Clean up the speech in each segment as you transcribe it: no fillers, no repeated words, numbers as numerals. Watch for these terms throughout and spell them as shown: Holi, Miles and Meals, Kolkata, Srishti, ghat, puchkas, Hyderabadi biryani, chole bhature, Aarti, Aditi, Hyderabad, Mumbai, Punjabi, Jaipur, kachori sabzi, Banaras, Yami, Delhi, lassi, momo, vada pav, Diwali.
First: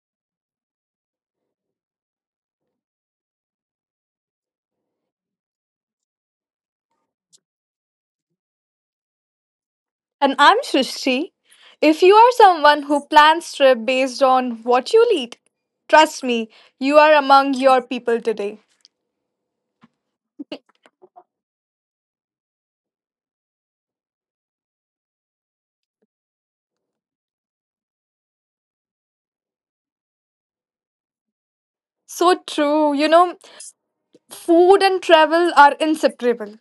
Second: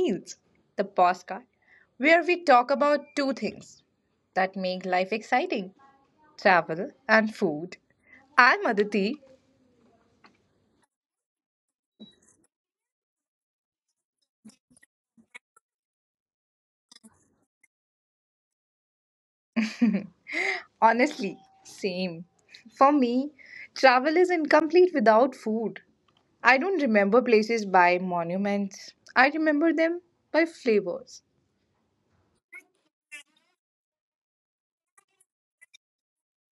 Meals, the postcard where we talk about two things that make life exciting, travel and food. I'm Aditi. And I'm Srishti. If you are someone who plans trip based on what you eat, trust me, you are among your people today. Honestly, same. For me, travel is incomplete without food. I don't remember places by monuments, I remember them by flavors. So true, you know, food and travel are inseparable.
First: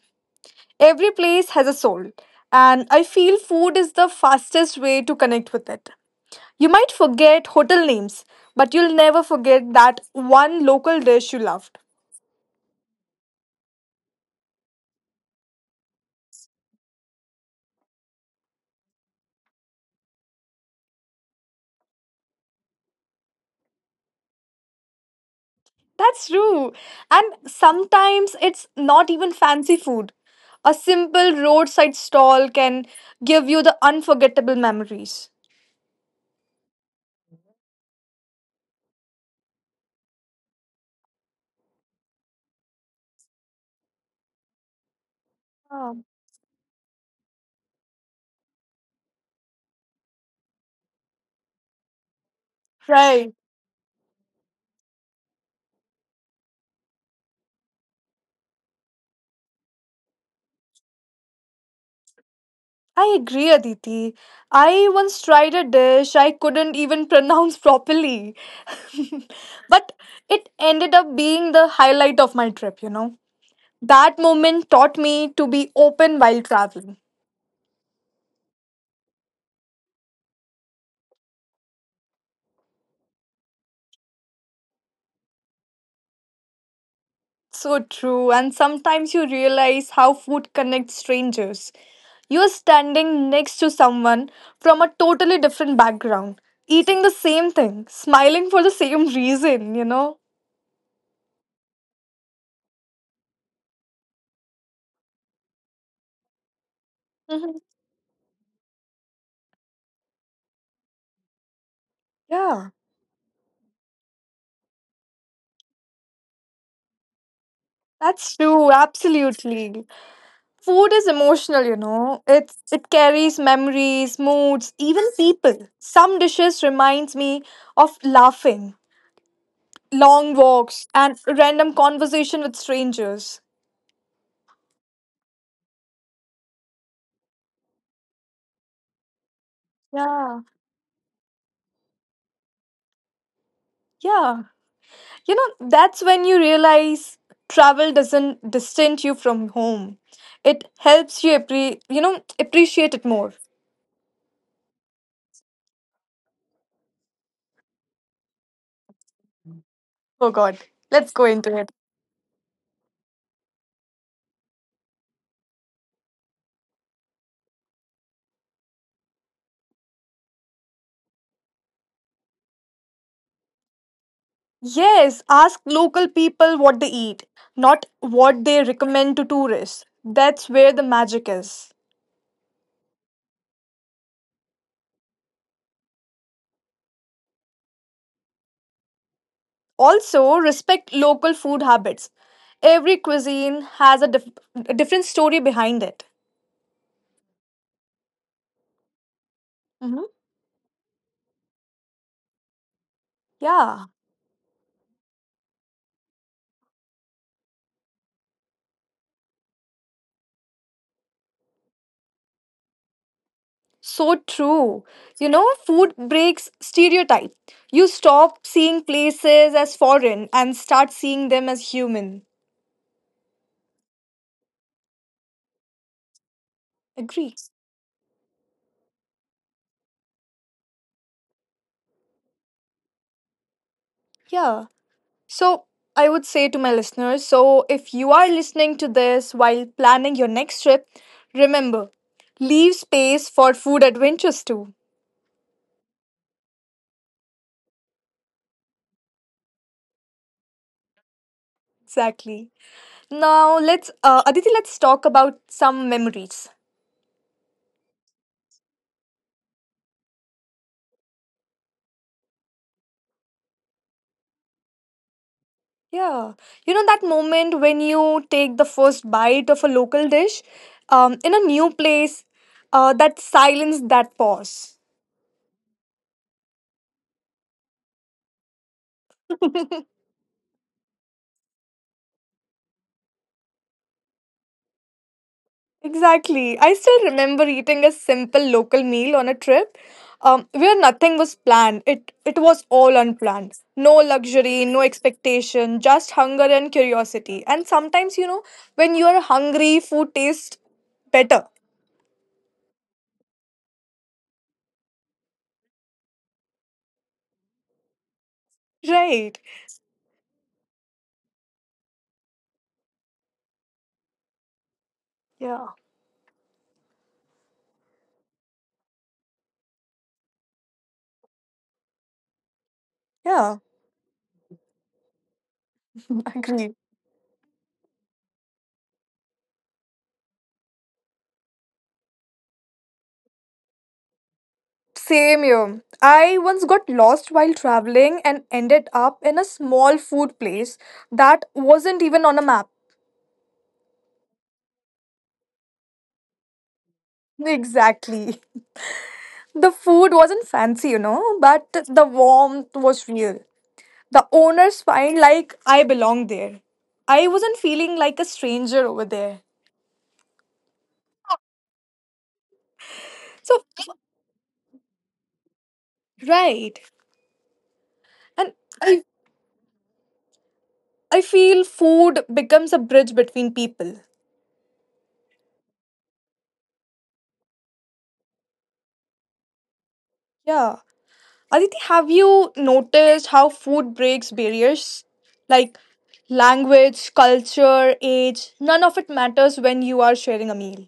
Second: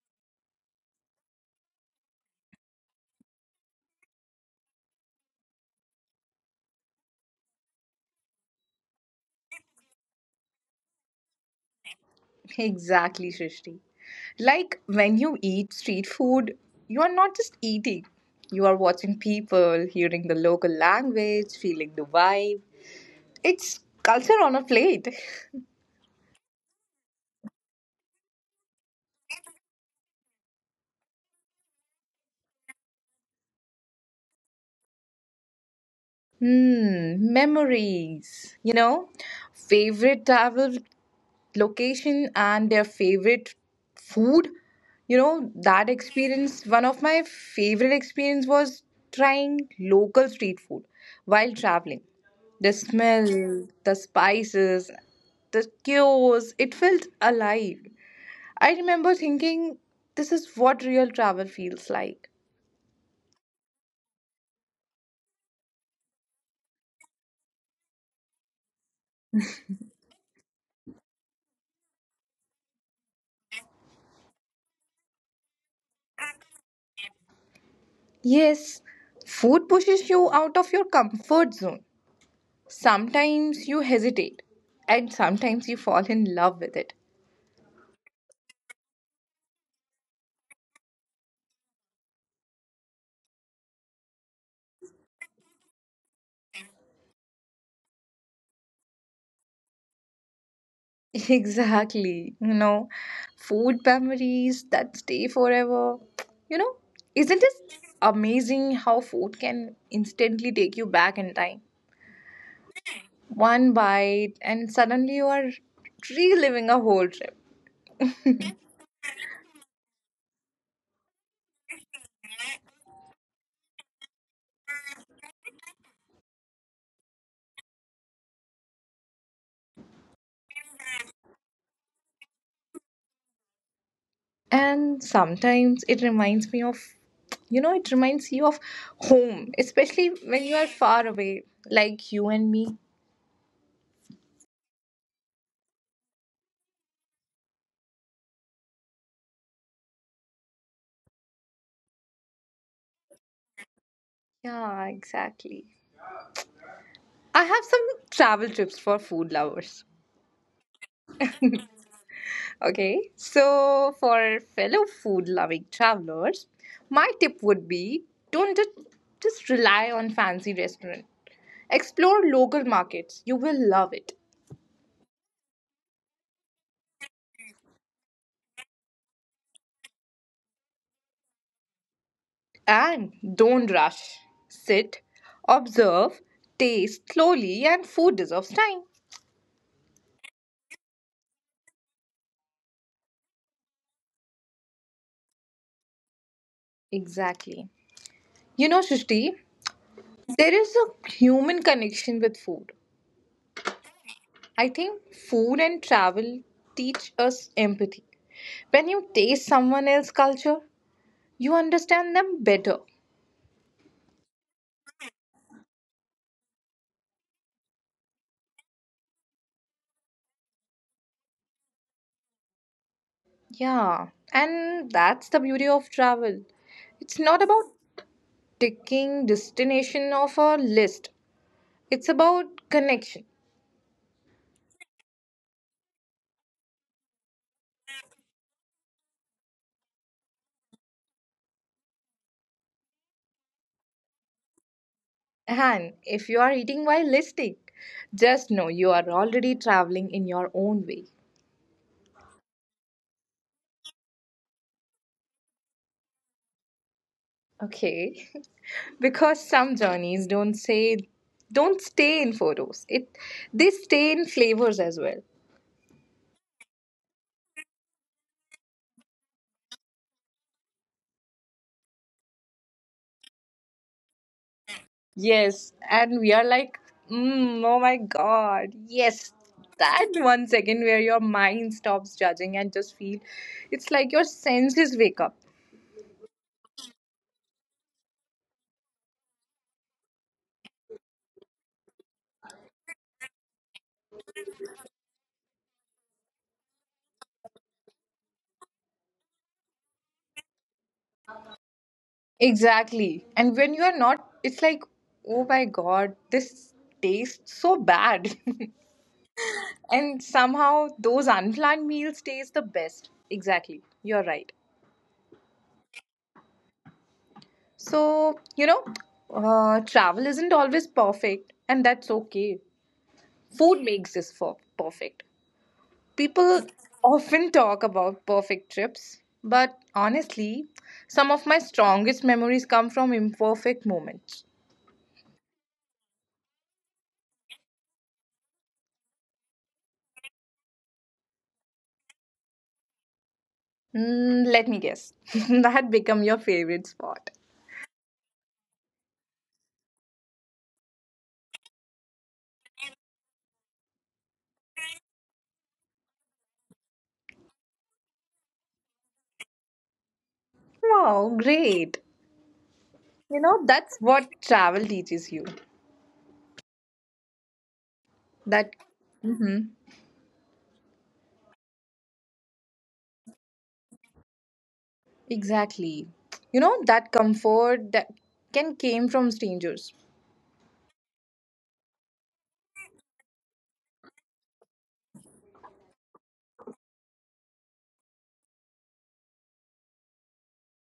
Every place has a soul, and I feel food is the fastest way to connect with it. You might forget hotel names, but you'll never forget that one local dish you loved. Exactly, Srishti. Like when you eat street food, you are not just eating, you are watching people, hearing the local language, feeling the vibe. It's culture on a plate. That's true. And sometimes it's not even fancy food. A simple roadside stall can give you the unforgettable memories. Hmm, memories. You know, favorite travel location and their favorite food. That Oh, experience, one of my favorite experience was trying local street food while traveling, the smell, right. the spices, the chaos, it felt alive. I remember thinking, this is what real travel feels like. I agree, Aditi. I once tried a dish I couldn't even pronounce properly. But it ended up being the highlight of my trip, you know. That moment taught me to be open while traveling. Yes, food pushes you out of your comfort zone. Sometimes you hesitate and sometimes you fall in love with it. So true, and sometimes you realize how food connects strangers. You're standing next to someone from a totally different background, eating the same thing, smiling for the same reason, you know? Exactly. Food memories that stay forever. You know, isn't Mhm. it amazing how food can instantly take you back in time? Yeah, One bite, and suddenly you are reliving a whole trip. that's true, absolutely. Food is emotional, you know. It carries memories, moods, even people. Some dishes reminds me of laughing, long walks, and random conversation with strangers. And sometimes it reminds me of, it reminds you of home, especially when Yeah. you are far away, like you and me. Yeah. You know, that's when you realize travel doesn't distance you from home. It helps you you know, appreciate it more. Yeah, exactly. I have some travel tips for food lovers. Oh god. Let's go into it. Okay, so for fellow food loving travelers, my tip would be don't just rely on fancy restaurant. Explore local markets. You will love it. Yes, ask local people what they eat, not what they recommend to tourists. That's where the magic is. And don't rush. Sit, observe, taste slowly and food deserves time. Also, respect local food habits. Every cuisine has a, a different story behind it. Exactly. Shushti, Mhm. there is a human connection with food. Yeah. I think food and travel teach us empathy. When you taste someone else's culture, you understand them better. So true. You know, food breaks stereotype. You stop seeing places as foreign and start seeing them as human. Yeah, and that's the beauty of travel. It's Agree. not about ticking destination of a list. It's about connection. Yeah. So, I would say to my listeners so, if you are listening to this while planning your next trip, remember leave space for food adventures too. And if you are eating while listing, just know you are already traveling in your own way. Exactly. Now, Aditi, let's talk about some memories. Okay. Because some journeys don't stay in photos. It they stay in flavors as well. Yeah. You know that moment when you take the first bite of a local dish in a new place, that silence, that pause. Yes, and we are like, mm, oh my god, yes, that 1 second where your mind stops judging and just feel, it's like your senses wake up. Exactly. I still remember eating a simple local meal on a trip where nothing was planned. It was all unplanned. No luxury, no expectation, just hunger and curiosity. And sometimes, you know, when you're hungry, food tastes better. Exactly. And when you are not, it's like, oh my god, this tastes so bad. Right. And somehow those unplanned meals taste the best. Exactly. You're right. Yeah. So, travel isn't always perfect, and that's okay. Yeah. Food makes this for perfect. People Agree. often talk about perfect trips, but honestly, some of my strongest memories come from imperfect moments. Same here. I once got lost while traveling and ended up in a small food place that wasn't even on a map. Mm, let me guess. That become your favorite spot. Exactly. The food wasn't fancy, you know, but the warmth was real. The owners find like I belong there. I wasn't feeling like a stranger over there. Wow, great. You know, So that's what travel teaches you. right. And That I hmm, I feel food becomes a bridge between people. exactly. That comfort that can came from strangers. Yeah. Aditi, have you noticed how food breaks barriers? Like language, culture, age, none of it matters when you are sharing a meal.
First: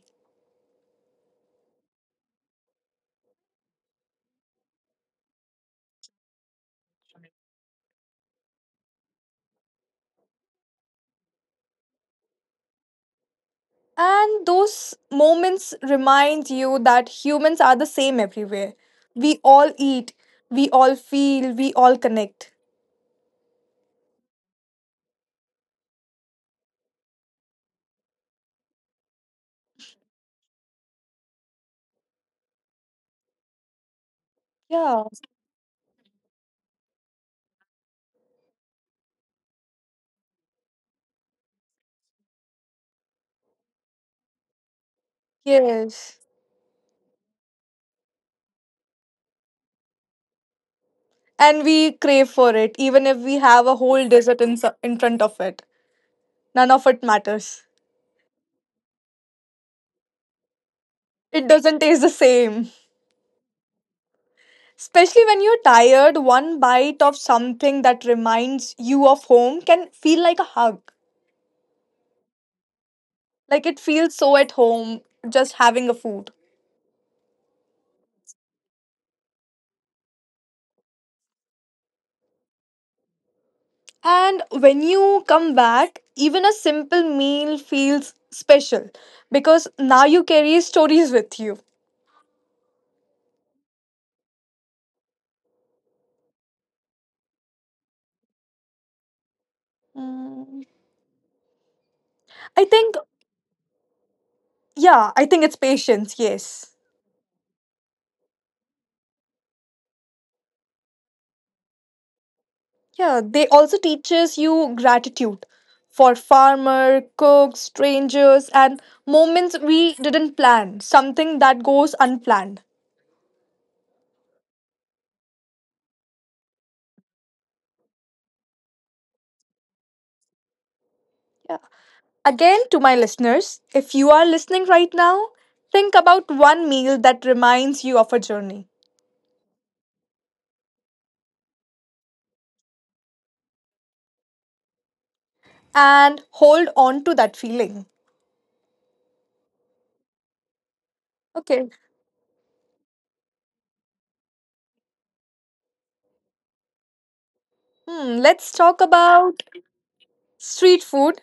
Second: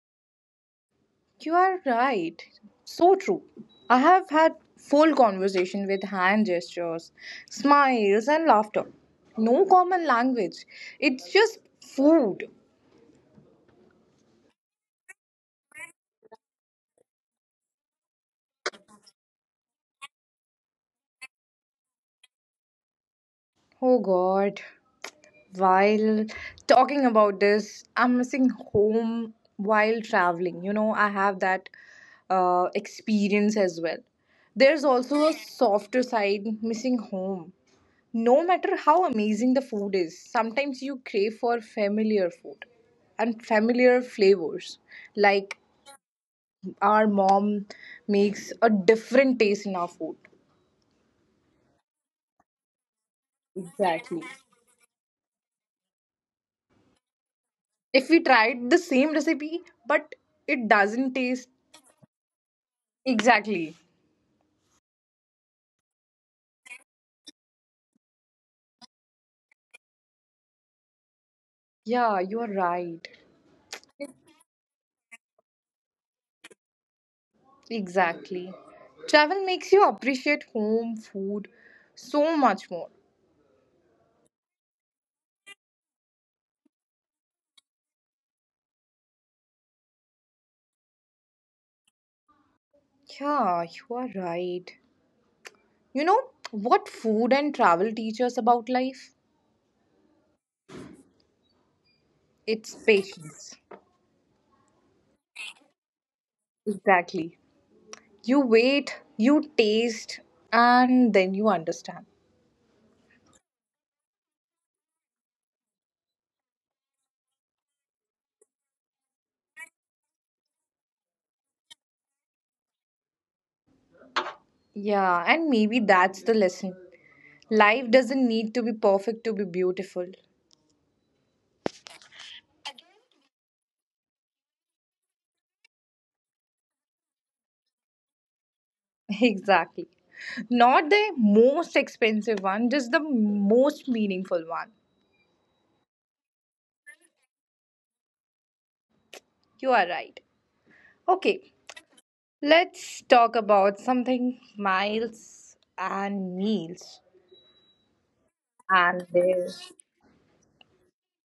You are right. So true. I have had full conversation with hand gestures, smiles and laughter. No common language. It's just food. And those moments remind you that humans are the same everywhere. We all eat, we all feel, we all connect. Oh god. While talking about this, I'm missing home while traveling. I have that experience as well. There's Yeah, also a softer side missing home. No matter how amazing the food is, sometimes you crave for familiar food and familiar flavors. Like yes. our mom makes a different taste in our food. And we crave for it, even if we have a whole Exactly. desert in front of it. None of it matters. If we tried the same recipe, but it doesn't taste. It doesn't taste the same. Exactly. Especially when you're tired, one bite of something that reminds you of home can feel like a hug. Yeah, you're right. Like it feels so at home just having a food. Exactly. Travel makes you appreciate home food so much more. And when you come back, even a simple meal feels special because now you carry stories with you. Yeah, you are right. You know what food and travel teach us about life? Mm. I It's think, patience. yeah, I think it's patience, yes. Exactly. You wait, you taste, and then you understand. Yeah, they also teaches you gratitude for farmer, cooks, strangers, and moments we didn't plan, something that goes unplanned. Yeah, and maybe that's the lesson. Life doesn't need to be perfect to be beautiful. Yeah. Again, to my listeners, if you are listening right now, think about one meal that reminds you of a journey Exactly. Not the most expensive one, just the most meaningful one. and hold on to that feeling. You are right. Okay, Okay. let's talk about something miles and meals Hmm, let's talk and about their. street food,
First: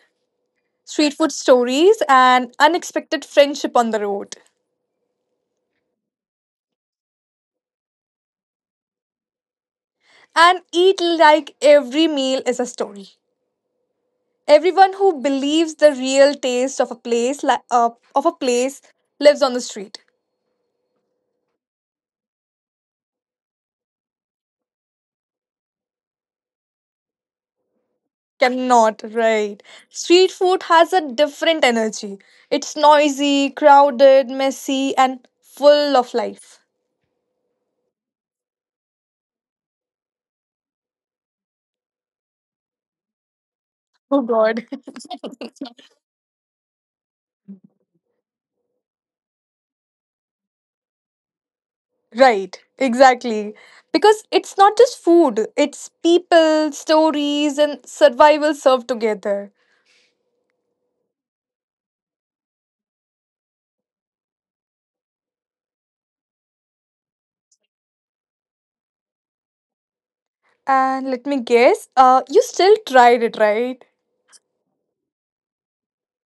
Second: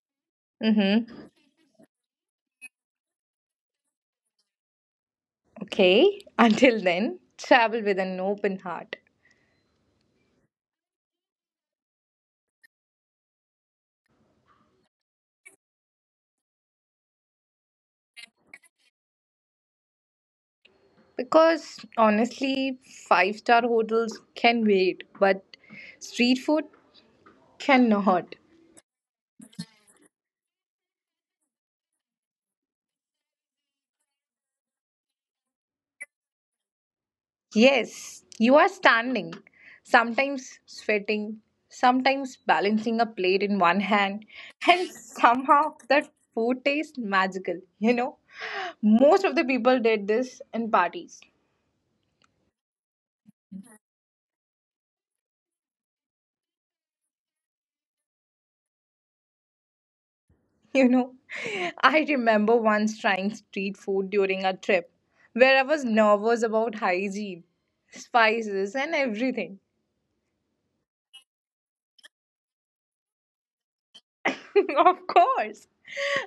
street Mm-hmm. food stories, and unexpected friendship on the road. Okay, until then, travel with an open heart. And eat like every meal is a story. Everyone who believes the real taste of a place of a place lives on the street. Because honestly, five-star hotels can wait, but street food cannot. Cannot, right? Street food has a different energy. It's noisy, crowded, messy, and full of life. Yes, you are standing, sometimes sweating, sometimes balancing a plate in one Oh hand, God. and somehow that food tastes magical. Most of the people did this in parties. Right, exactly. Because it's not just food, it's people, stories, and survival served together. you know. I remember once trying street food during a trip where I was nervous about hygiene, spices, and everything. And let me guess, you still tried it, right? Of course.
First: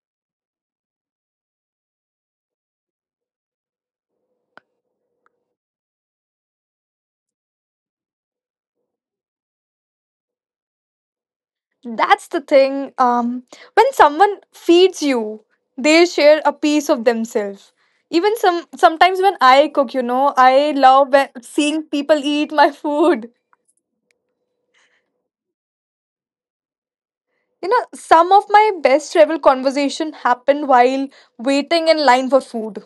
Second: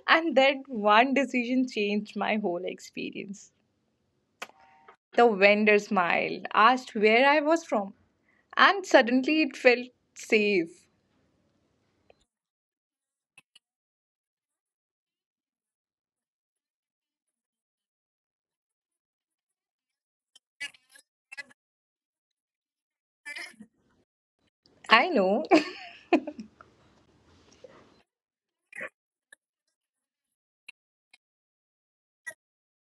And that one decision changed my whole experience. The vendor smiled, asked where I was from, and suddenly it felt safe. That's the thing. When someone feeds you, they share a piece of themselves. Even sometimes when I cook, you know, I love seeing people eat my food. I know. You know, some of my best travel conversation happened while waiting in line for food.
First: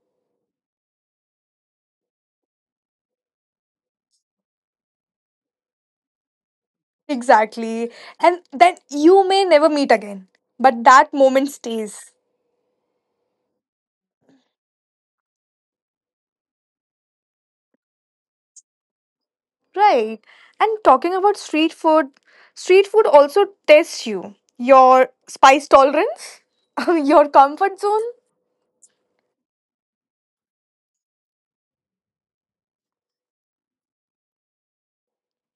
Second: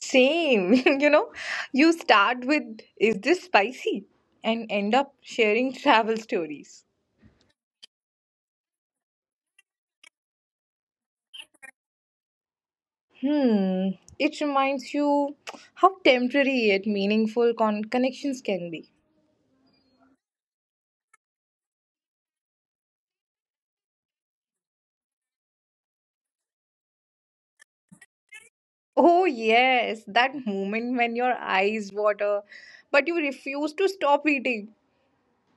Same. You know, you start with, is this spicy? And end up sharing travel stories. Exactly. And then you may never meet again, but that moment stays. Hmm. It reminds you how temporary yet meaningful connections can be. Right. And talking about street food also tests you, your spice tolerance, your comfort zone. Oh, yes, that moment when your eyes water, but you refuse to stop eating.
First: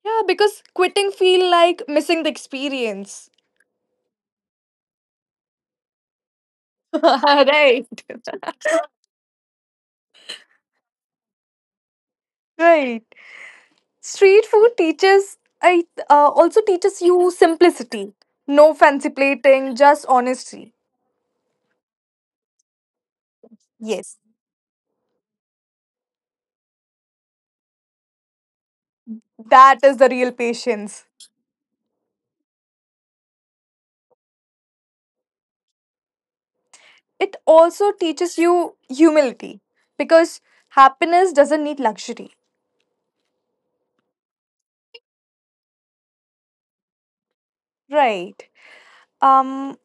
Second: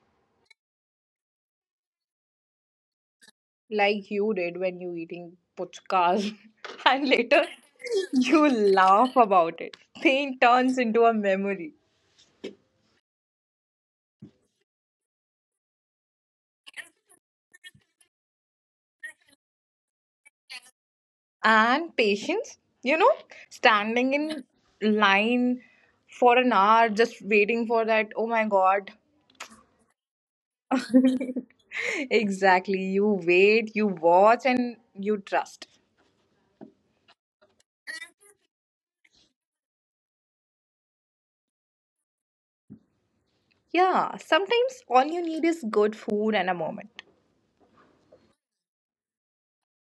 Yeah, because quitting feel like missing the experience. Like you did when you eating puchkas, and later Right. you laugh about it. Pain turns into a memory. Right. Street food teaches I also teaches you simplicity. No fancy plating, just honesty. And patience, you know, standing Yes. in line for an hour just waiting for that, oh my god. That is the real patience. Exactly. You wait, you watch and you trust. It also teaches you humility because happiness doesn't need luxury. Yeah, sometimes all you need is good food and a moment. Right. Um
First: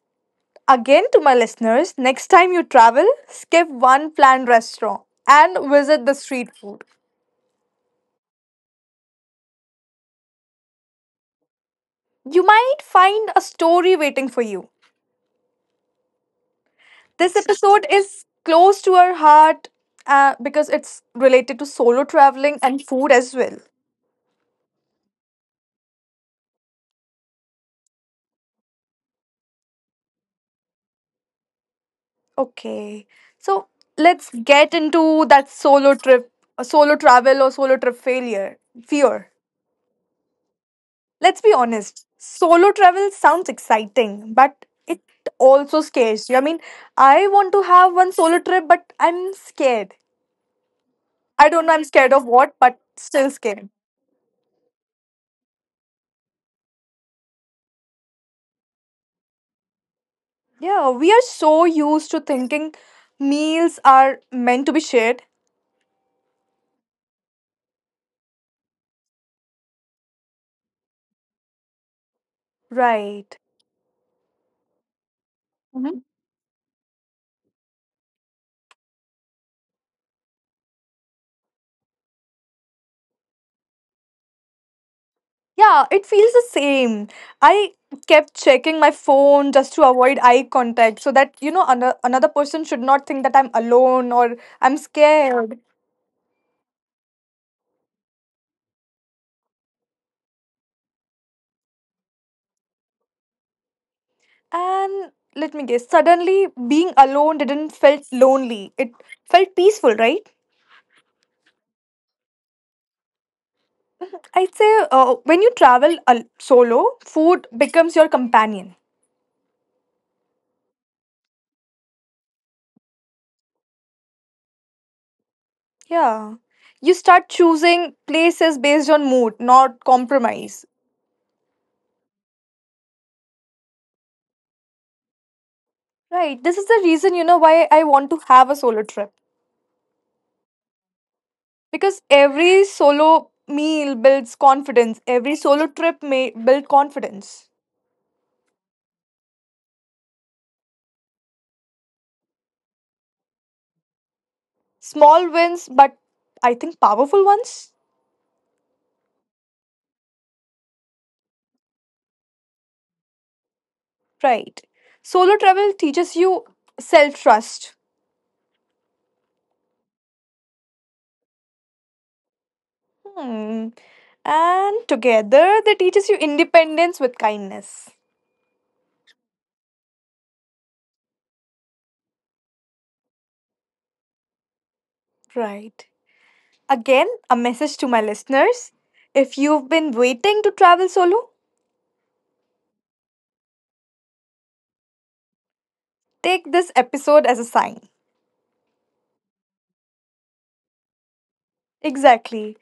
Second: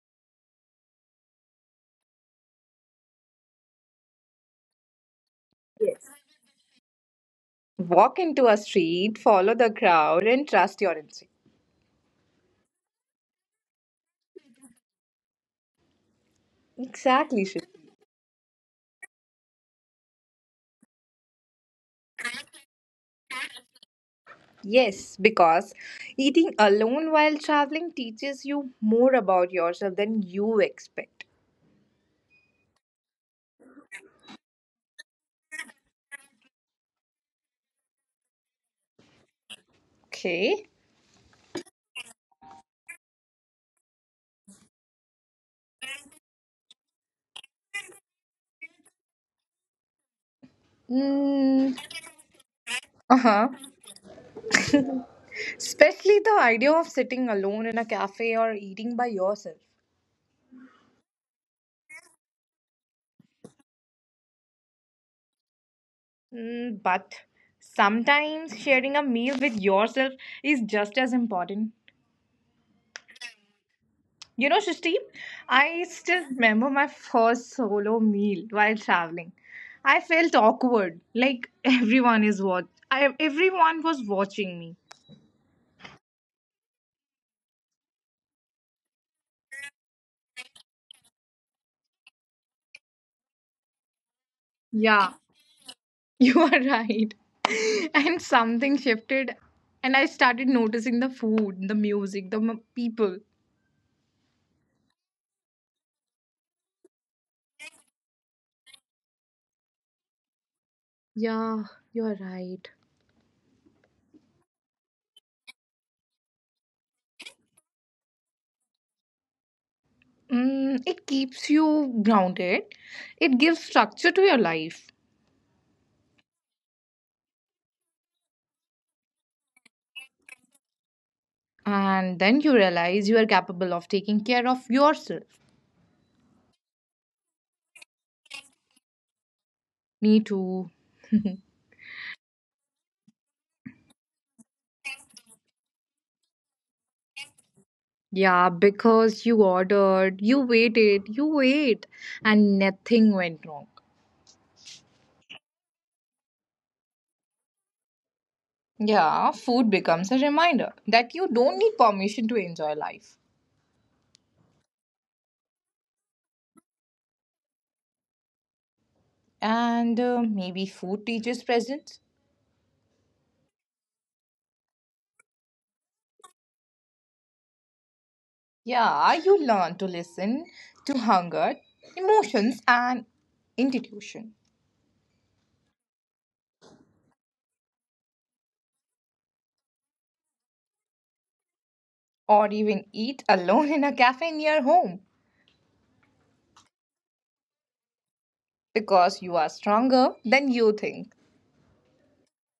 Again to my listeners, next time you travel, skip one planned restaurant and Yes. visit the street food. Walk into a street, follow the crowd and trust your instinct. You might find a story waiting for you. This Exactly, Shri. episode is close to our heart because it's related to solo traveling and food as well. Yes, because eating alone while traveling teaches you more about yourself than you expect. Okay. So, let's get into that solo travel or solo trip failure, fear. Okay. Let's be honest, solo travel sounds exciting, but it also scares you. I mean, I want to have one solo trip, but I'm scared. I don't know, Mm, I'm scared of what, but still uh-huh. scared. Especially the idea of sitting alone in a cafe or eating by yourself. Yeah, we are so used to thinking meals are meant to be shared. Mm, but sometimes sharing a meal with yourself is just as important. Right. Shristi, I Mhm. still remember my first solo meal while traveling. I felt awkward, like everyone was watching me. Yeah, it feels the same. I kept checking my phone just to avoid eye contact so that, you know, another person should not think that I'm alone or I'm Yeah, scared. you are right. And something shifted, and I started noticing the food, the music, the people. And let me guess, suddenly being alone didn't felt lonely. It felt peaceful, right? Yeah, you're right. I'd say when you travel solo, food becomes your companion. Mm, it keeps you grounded. It gives structure to your life. Yeah. You start choosing places based on mood, not compromise. And then you realize you are capable of taking care of yourself. Right. This is the reason, you know, why I want to have a solo trip. Me too. Because every solo meal builds confidence. Every solo trip may build confidence. Yeah, because you ordered, you waited, you wait, and nothing went wrong. Small wins, but I think powerful ones. Yeah, food becomes a reminder that you don't need permission to enjoy life. Right. Solo travel teaches you self trust. And maybe food teaches presence. Hmm. And together they teaches you independence with kindness. Yeah, you learn to listen to hunger, emotions, and intuition. Right. Again, a message to my listeners. If you've been waiting to travel solo, Or even eat alone in a cafe near home take this episode as a sign. because you are stronger than you think. Exactly.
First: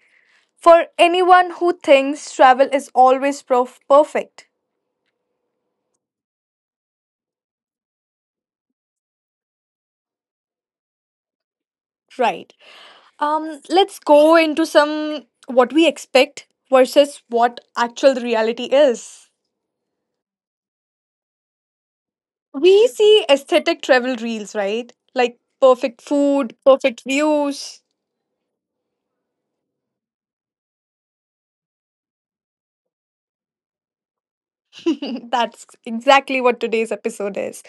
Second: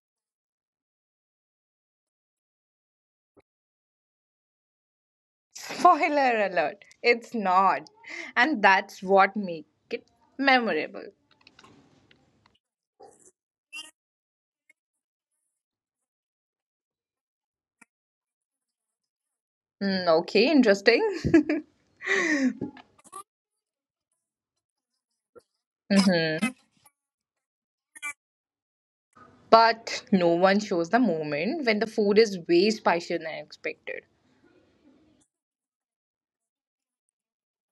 For anyone who thinks travel is always perfect. Spoiler alert, it's not. And that's what makes it memorable. Right. Let's go into some what we expect versus what actual reality is. Mm, okay, interesting. We see aesthetic travel reels, right? Like perfect food, perfect views. But no one shows the moment when the food is way spicier than expected. That's exactly what today's episode is.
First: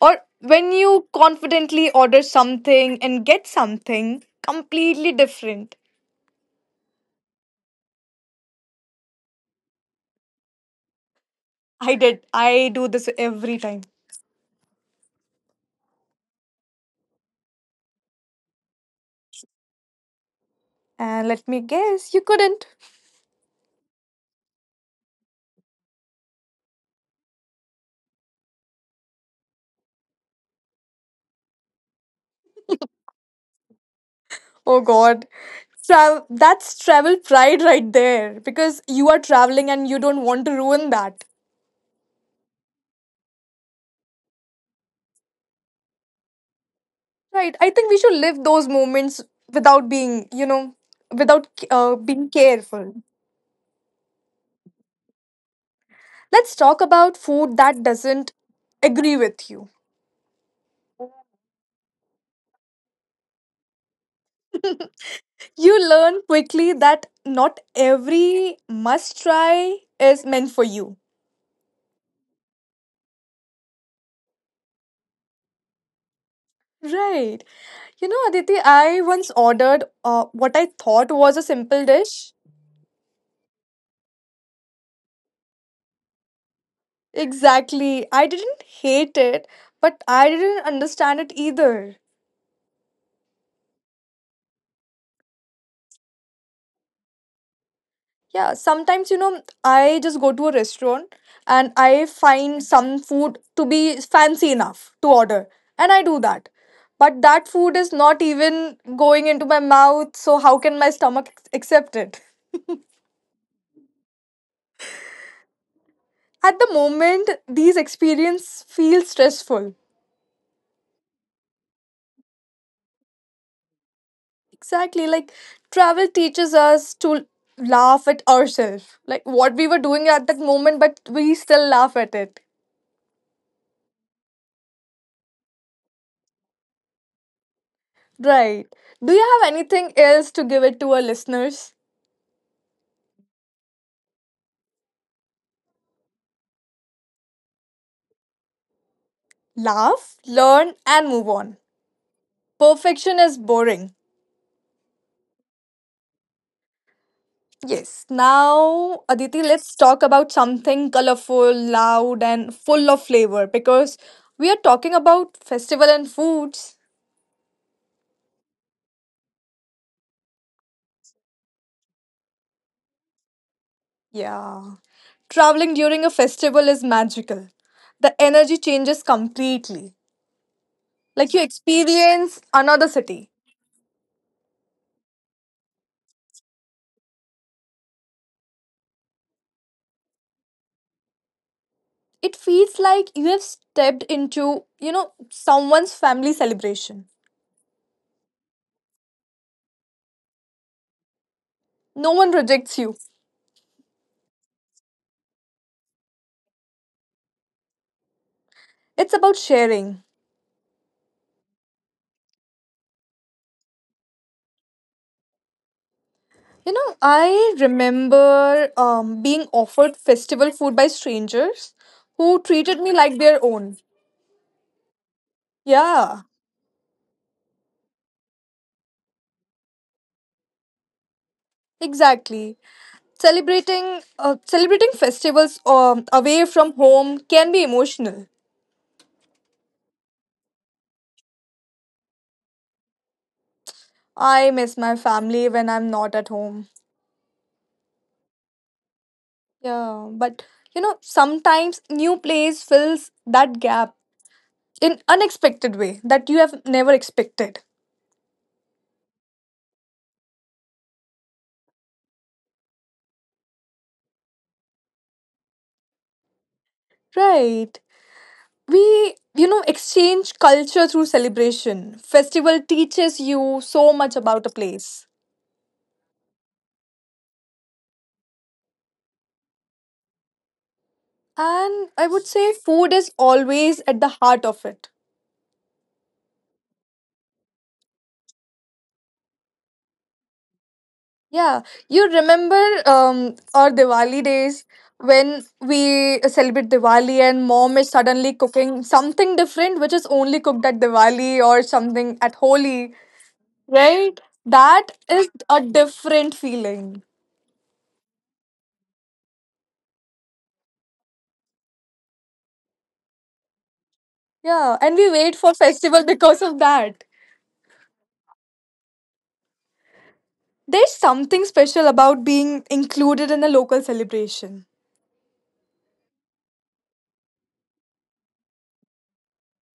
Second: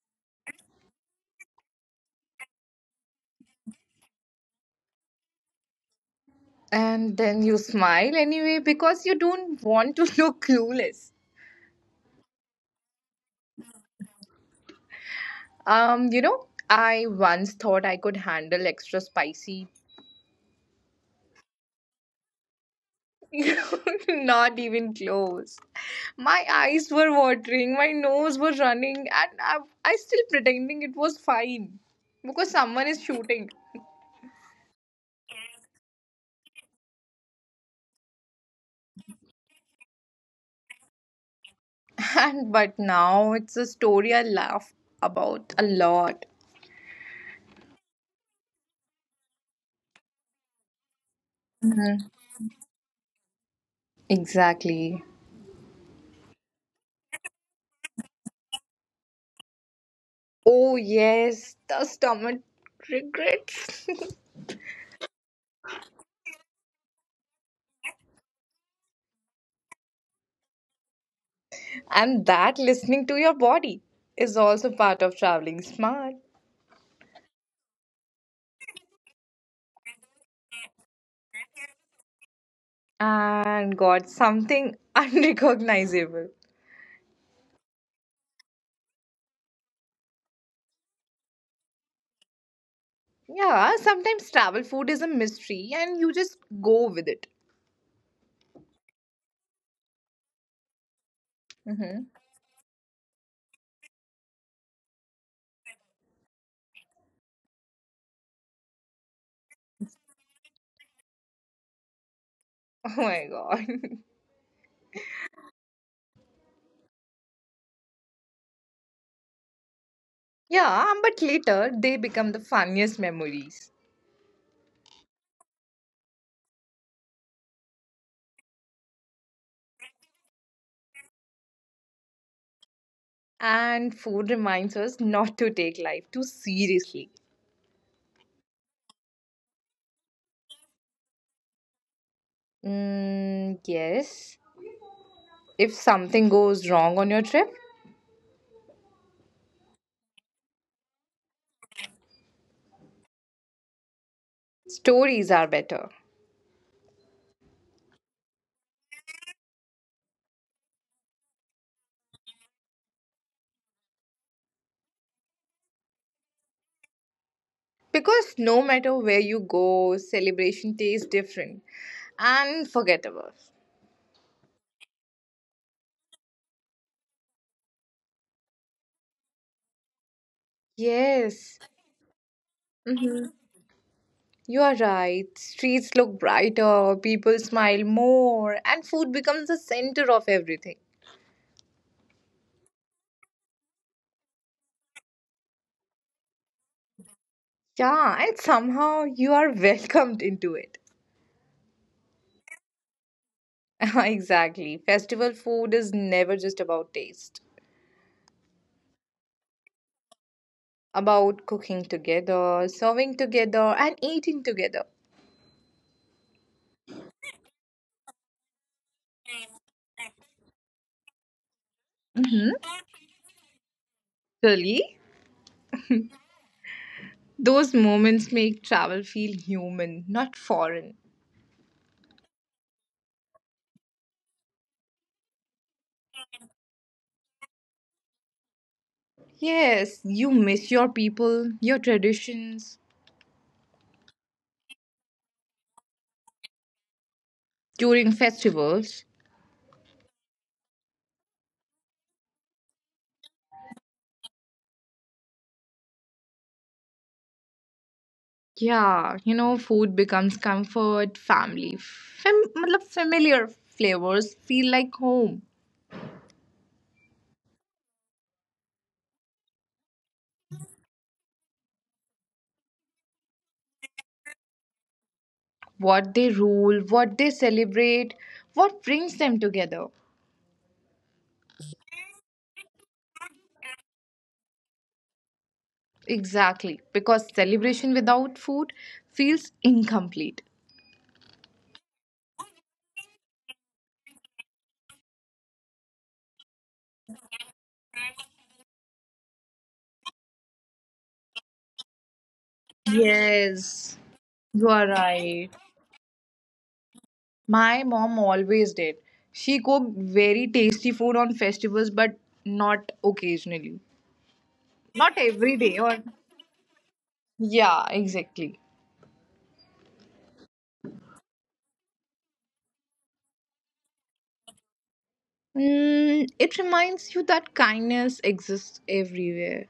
Or when you confidently order something and get something completely different. And then you smile anyway because you don't want to look clueless. I did. I do this every time. I once thought I could handle extra spicy. And let me guess, you couldn't. Not even close. My eyes were watering, my nose was running, and I still pretending it was fine because someone is shooting. Oh god. That's travel pride right there because you are traveling and you don't want to ruin that. And but now it's a story I laugh about a lot. Right. I think we should live those moments without being, you know, without being careful. Exactly. Let's talk about food that doesn't agree with you. Oh, yes, the stomach regrets. You learn quickly that not every must try is meant for you. And that listening to your body is also part of traveling smart, Right. You know, Aditi, I once ordered what I thought was a simple dish. and got something unrecognizable. Exactly. I didn't hate it, but I didn't understand it either. Yeah, sometimes travel food is a mystery and you just go with it. Yeah, sometimes, you know, I just go to a restaurant and I Hmm. find some food to be fancy enough to order. And I do that. But that food is not even going into my mouth, so how can my stomach accept it? Oh my god. At the moment, these experiences feel stressful. Yeah, but later they become the funniest memories. Exactly, like travel teaches us to laugh at ourselves, like what we were doing at that moment, but we still laugh at it. And food reminds us not to take life too seriously. Right. Do you have anything else to give it to our listeners? Mm, yes. If something goes wrong on your trip, Laugh, learn, and move on. Perfection is boring. stories are better. Yes. Now, Aditi, let's talk about something colorful, loud, and full of flavor because we are talking about festival and foods. Because no matter where you go, celebration tastes different and forgettable. Yeah. Traveling during a festival is magical. The energy changes completely. Like you Yes. experience another city. Mhm. You are right. Streets look brighter, people smile more, and food becomes the center of everything. It feels like you have stepped into, you know, someone's family celebration. Yeah, and somehow you are welcomed into it. No one rejects you. Exactly. Festival food is never just about taste, It's about sharing. about cooking together, serving together, and eating together. You know, I remember being offered festival food by strangers who Mm-hmm. treated me like their own. Really? Yeah, Those moments make travel feel human, not foreign. exactly. Celebrating festivals away from home can be emotional. Yes, you miss your people, your traditions. I miss my family when I'm not at home. During festivals. Yeah, but you know, sometimes new place fills that gap in unexpected way that you have never expected. Yeah, food becomes comfort, family. Matlab familiar flavors feel like home. Right. We, you know, exchange culture through celebration festival teaches you so much about a place, What they rule, what they celebrate, what brings them together. and I would say food is always at the heart of it. Exactly, because celebration without food feels incomplete. Yeah, you remember our Diwali days, when we celebrate Diwali and mom is suddenly cooking something different which is only cooked at Diwali or something at Holi. Yes, Right, you that are is right. a different feeling. My mom always did. She cooked very tasty food on festivals, but not occasionally. Yeah, and we Not wait for every day, or. festival because of that. Yeah, exactly. There's something special about being included in a local celebration. Mm, it reminds you that kindness exists everywhere.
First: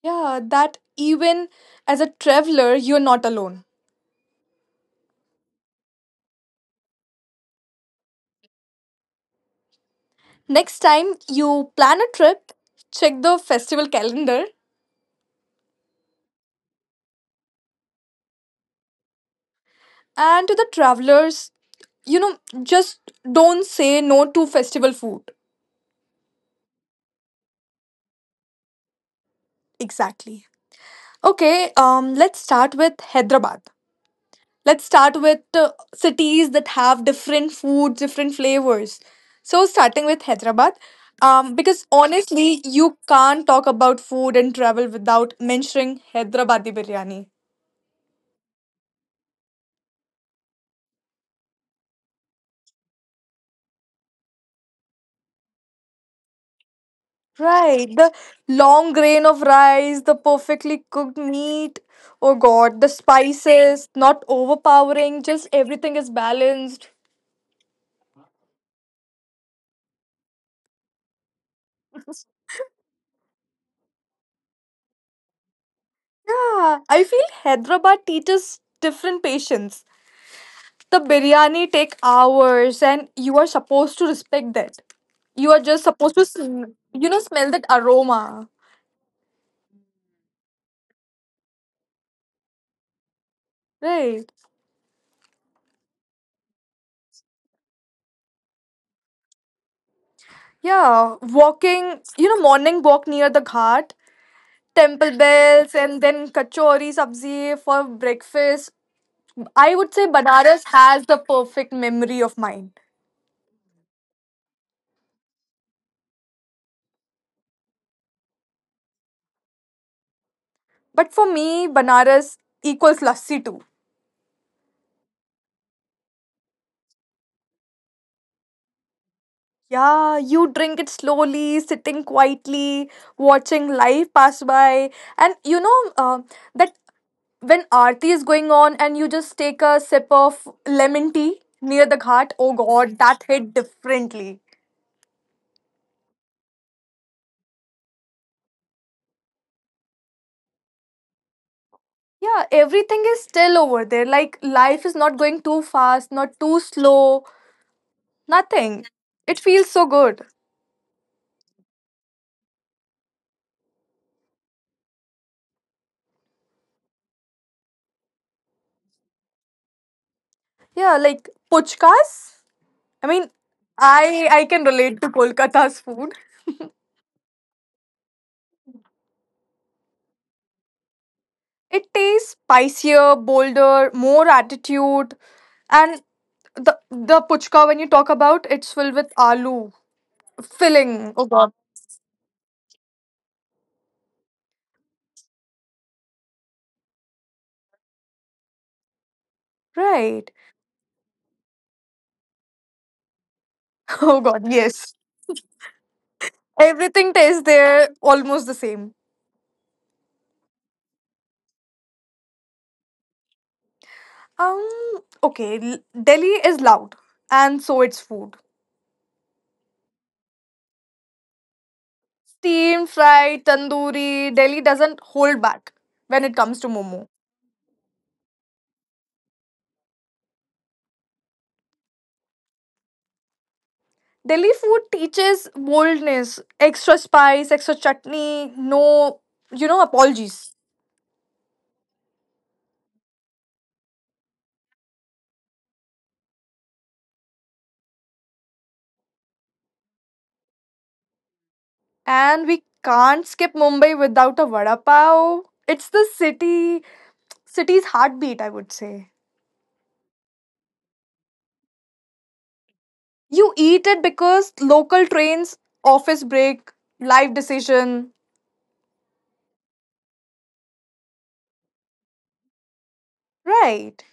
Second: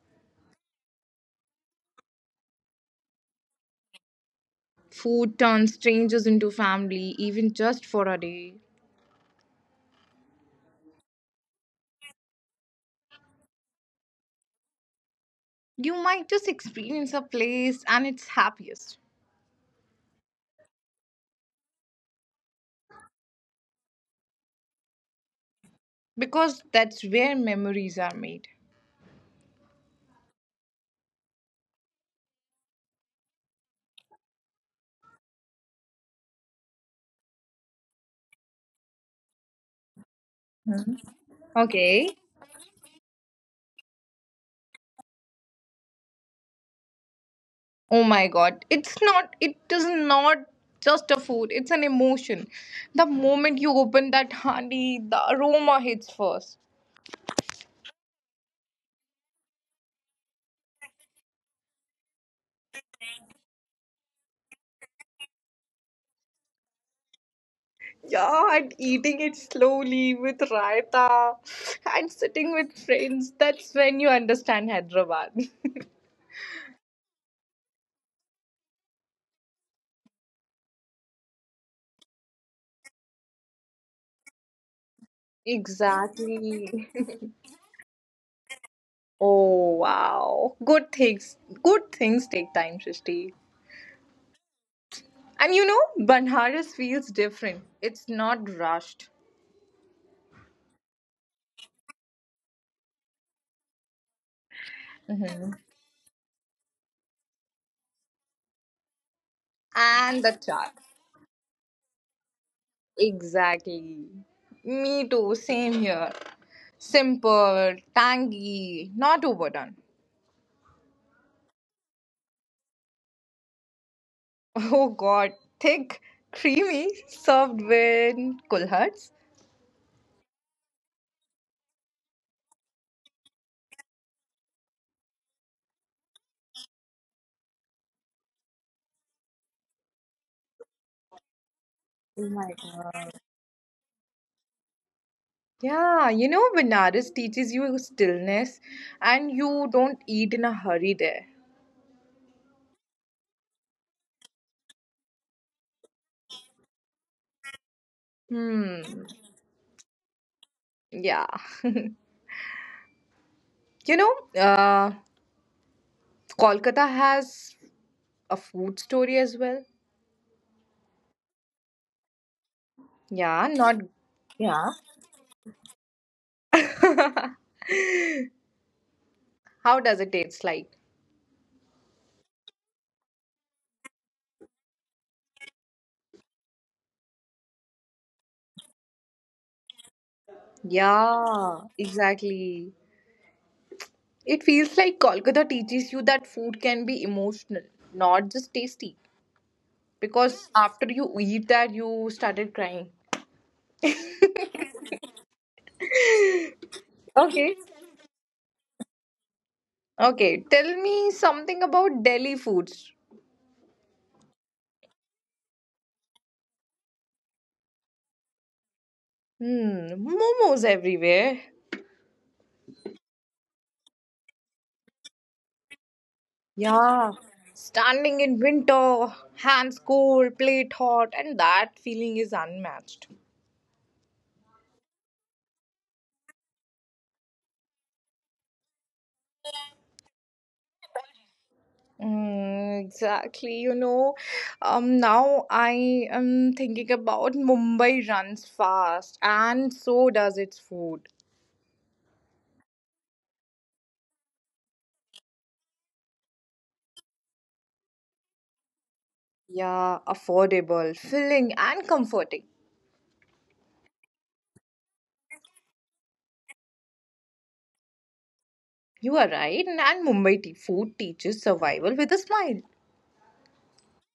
Yeah, that even as a traveler, you're not alone. Food turns strangers into family, even just for a day. Next time you plan a trip, check the festival calendar. You might just experience a place and its happiest And to the travelers, just don't say no to festival food. because that's where memories are made. Exactly. Okay, let's start with Hyderabad. Let's start with cities that have different foods, different flavors. So, starting with Hyderabad, because Okay. honestly, you can't talk about food and travel without mentioning Hyderabadi biryani. Oh my god. It's not, it is not just a food, it's an emotion. The moment you open that honey, the aroma hits first. Right, the long grain of rice, the perfectly cooked meat. Oh God, the spices, not overpowering, just everything is balanced. Yeah, and eating it slowly with raita and sitting with friends. That's when you understand Hyderabad. Yeah, I feel Hyderabad teaches different patience. The biryani take hours and you are supposed to respect that. You are just supposed to Exactly. you know smell that aroma. Oh wow. Good things. Good things take time, Shristi. Right. And Banaras feels different. It's not rushed. Yeah, walking, you know, morning walk near the ghat, temple bells, and then kachori sabzi for breakfast. I would say And the Banaras chart. has the perfect memory of mine. Exactly. Me too, same here. Simple, tangy, not overdone. But for me, Banaras equals lassi too. Oh god, thick, creamy, served with kulharts. Yeah, you drink it slowly, sitting quietly, watching life pass by. And you know that when Aarti is going on and you just take a sip of lemon tea near the Oh ghat, my oh God. god, that hit differently. Yeah, Benares teaches you stillness and you don't eat in a hurry there. Yeah, everything is still over there. Like life is not going too fast, not too slow, Hmm, nothing. It feels so good. yeah. You know, uh, Kolkata has a food story as well. Yeah, like puchkas. I mean, Yeah, not. I can Yeah. relate to Kolkata's food. How does it taste like? It tastes spicier, bolder, more attitude, and the the puchka when you talk about it's filled with aloo filling. Oh god. Yeah, exactly. It feels like Kolkata teaches you that food can be emotional, not just tasty. Right. Because after you eat that you started crying. Oh god, yes. Everything tastes Okay. there almost the same. Okay, tell me something about Delhi foods. Um okay, Delhi is loud and so it's food. Hmm, momos everywhere. Steamed, fried, tandoori, Delhi doesn't hold back when it comes to momo. Yeah. Standing in winter, hands cold, plate hot, and that feeling is unmatched. Delhi food teaches boldness, extra spice, extra chutney, no, apologies. Mm, exactly. Now I am thinking about Mumbai runs fast, and so does its food. And we can't skip Mumbai without a vada pav. It's the city's heartbeat, I would say. Yeah, affordable, filling, and comforting. You eat it because local trains, office break, life decision. You are right, and Mumbai tea food teaches survival with a smile. Right.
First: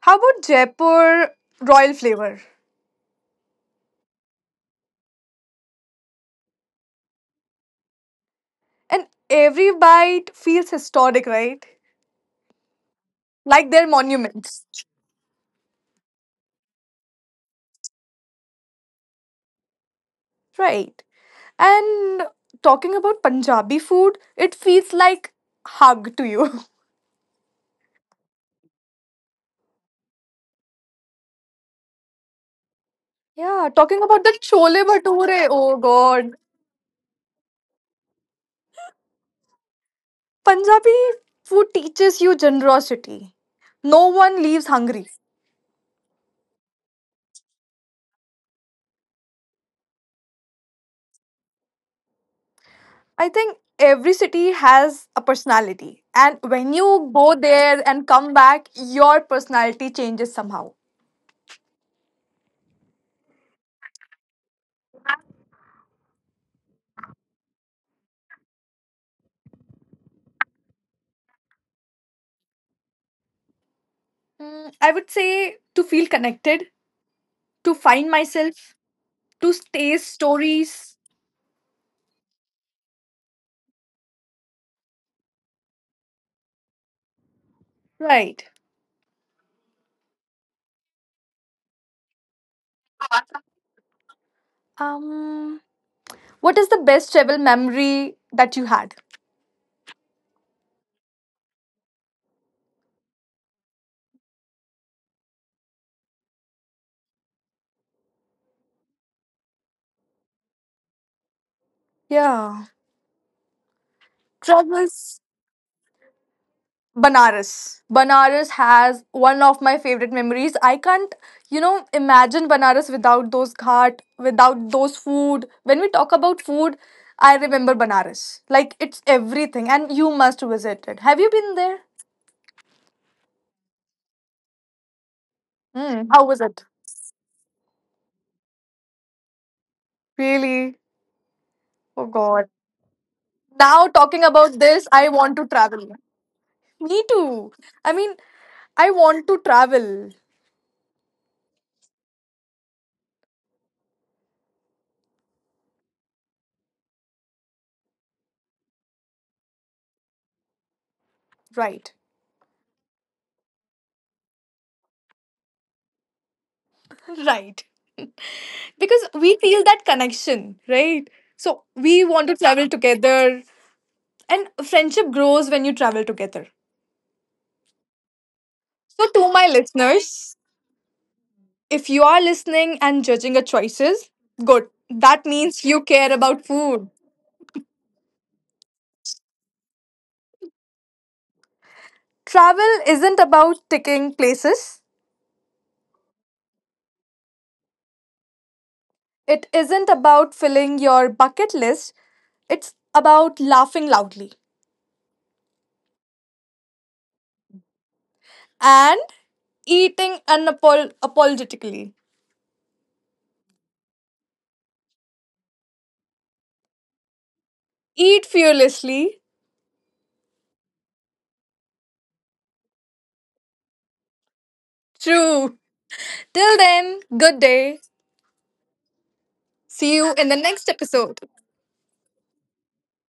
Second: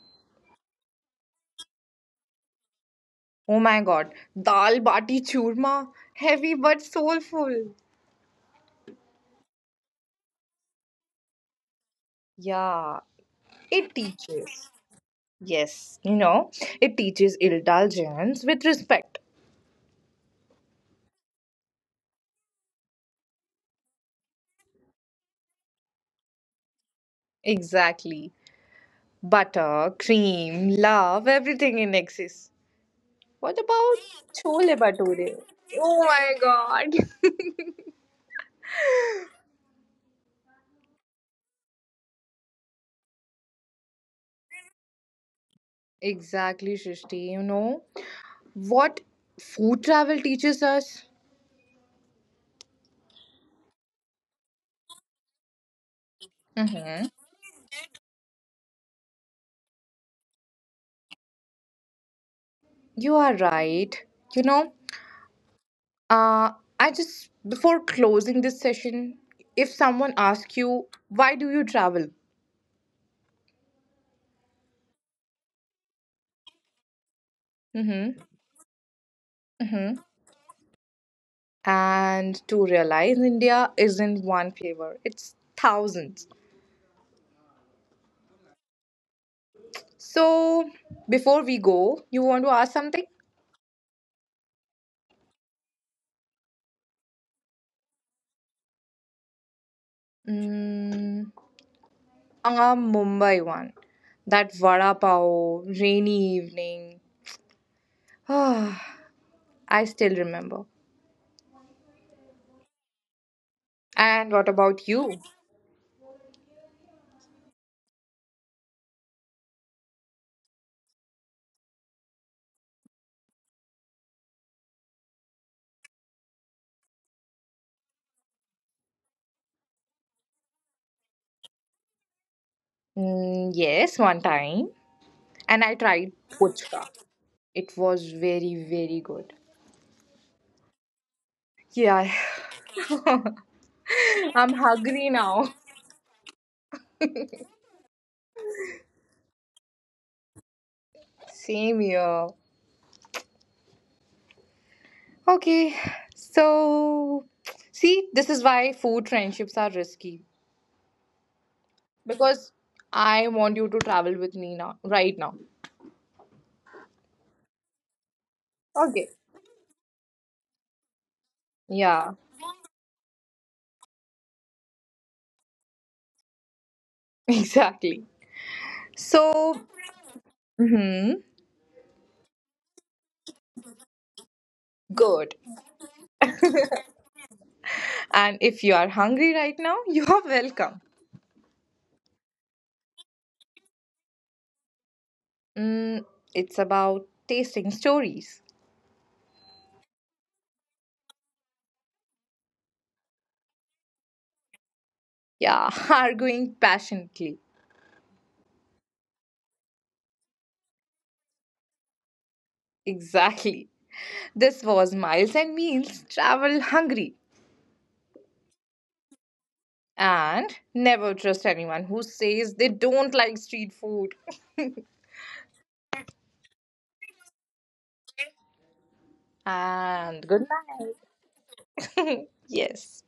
How about Jaipur royal flavor? Oh my god, dal bati churma, heavy but soulful. And every bite feels historic, right? Yeah, Like they're it monuments. teaches. Yes, it teaches indulgence with respect. Right. And talking about Punjabi food, it feels like hug to you. Exactly. Butter, cream, love, everything in excess. What Yeah, about talking about the chole chole bhature? bhature. Oh Oh god. my god. Punjabi food teaches you generosity. No one leaves hungry. Exactly, Shrishti. You know what food travel teaches us? I think every city has a personality, and when you go there and come back, your personality changes somehow. You are right. You know, Uh, I just, before closing this session, if someone asks you, why do you travel? Mm, I would say to feel connected, to find Mm-hmm. myself, to Mm-hmm. taste stories. And to realize India isn't one flavor, it's thousands. Right. So, before we go, you want to ask something? Um, what is the best travel memory that you had? Mm, a Mumbai one. That vada pav, rainy evening. I still remember. Yeah, And what about travels. you? Banaras. Banaras has one of my favorite memories. I can't, you know, imagine Banaras without those ghat, without those food. When we talk about food, I remember Banaras. Like it's everything, and you must visit it. Have you been there? Mm, yes, one time. And I Hmm. tried How was it? puchka. It was very, very good. Really? Oh Yeah, God. Now talking I'm about this, I hungry want to now. travel. Me too. I mean, I want to travel. Same here. Okay, so see, this is why food friendships are risky Right. because I want you to travel with me now, right now. Right. Because Okay. we feel that connection, right? So we Yeah, want to travel together, and friendship grows when you travel together. exactly. So, to my So, listeners, mhm, if you are listening and judging our choices, good. That good. means you care about food. And if you are hungry right now, you are welcome. Travel isn't about ticking places, Mm, it's about tasting stories. it isn't about filling your bucket list, it's about laughing loudly Yeah, arguing passionately. and eating unapologetically. Exactly. This was Miles and Meals Travel Hungry. Eat fearlessly. And never trust anyone who says they don't like street food. True. Till then, good day. See you And in the good next night. episode. Yes.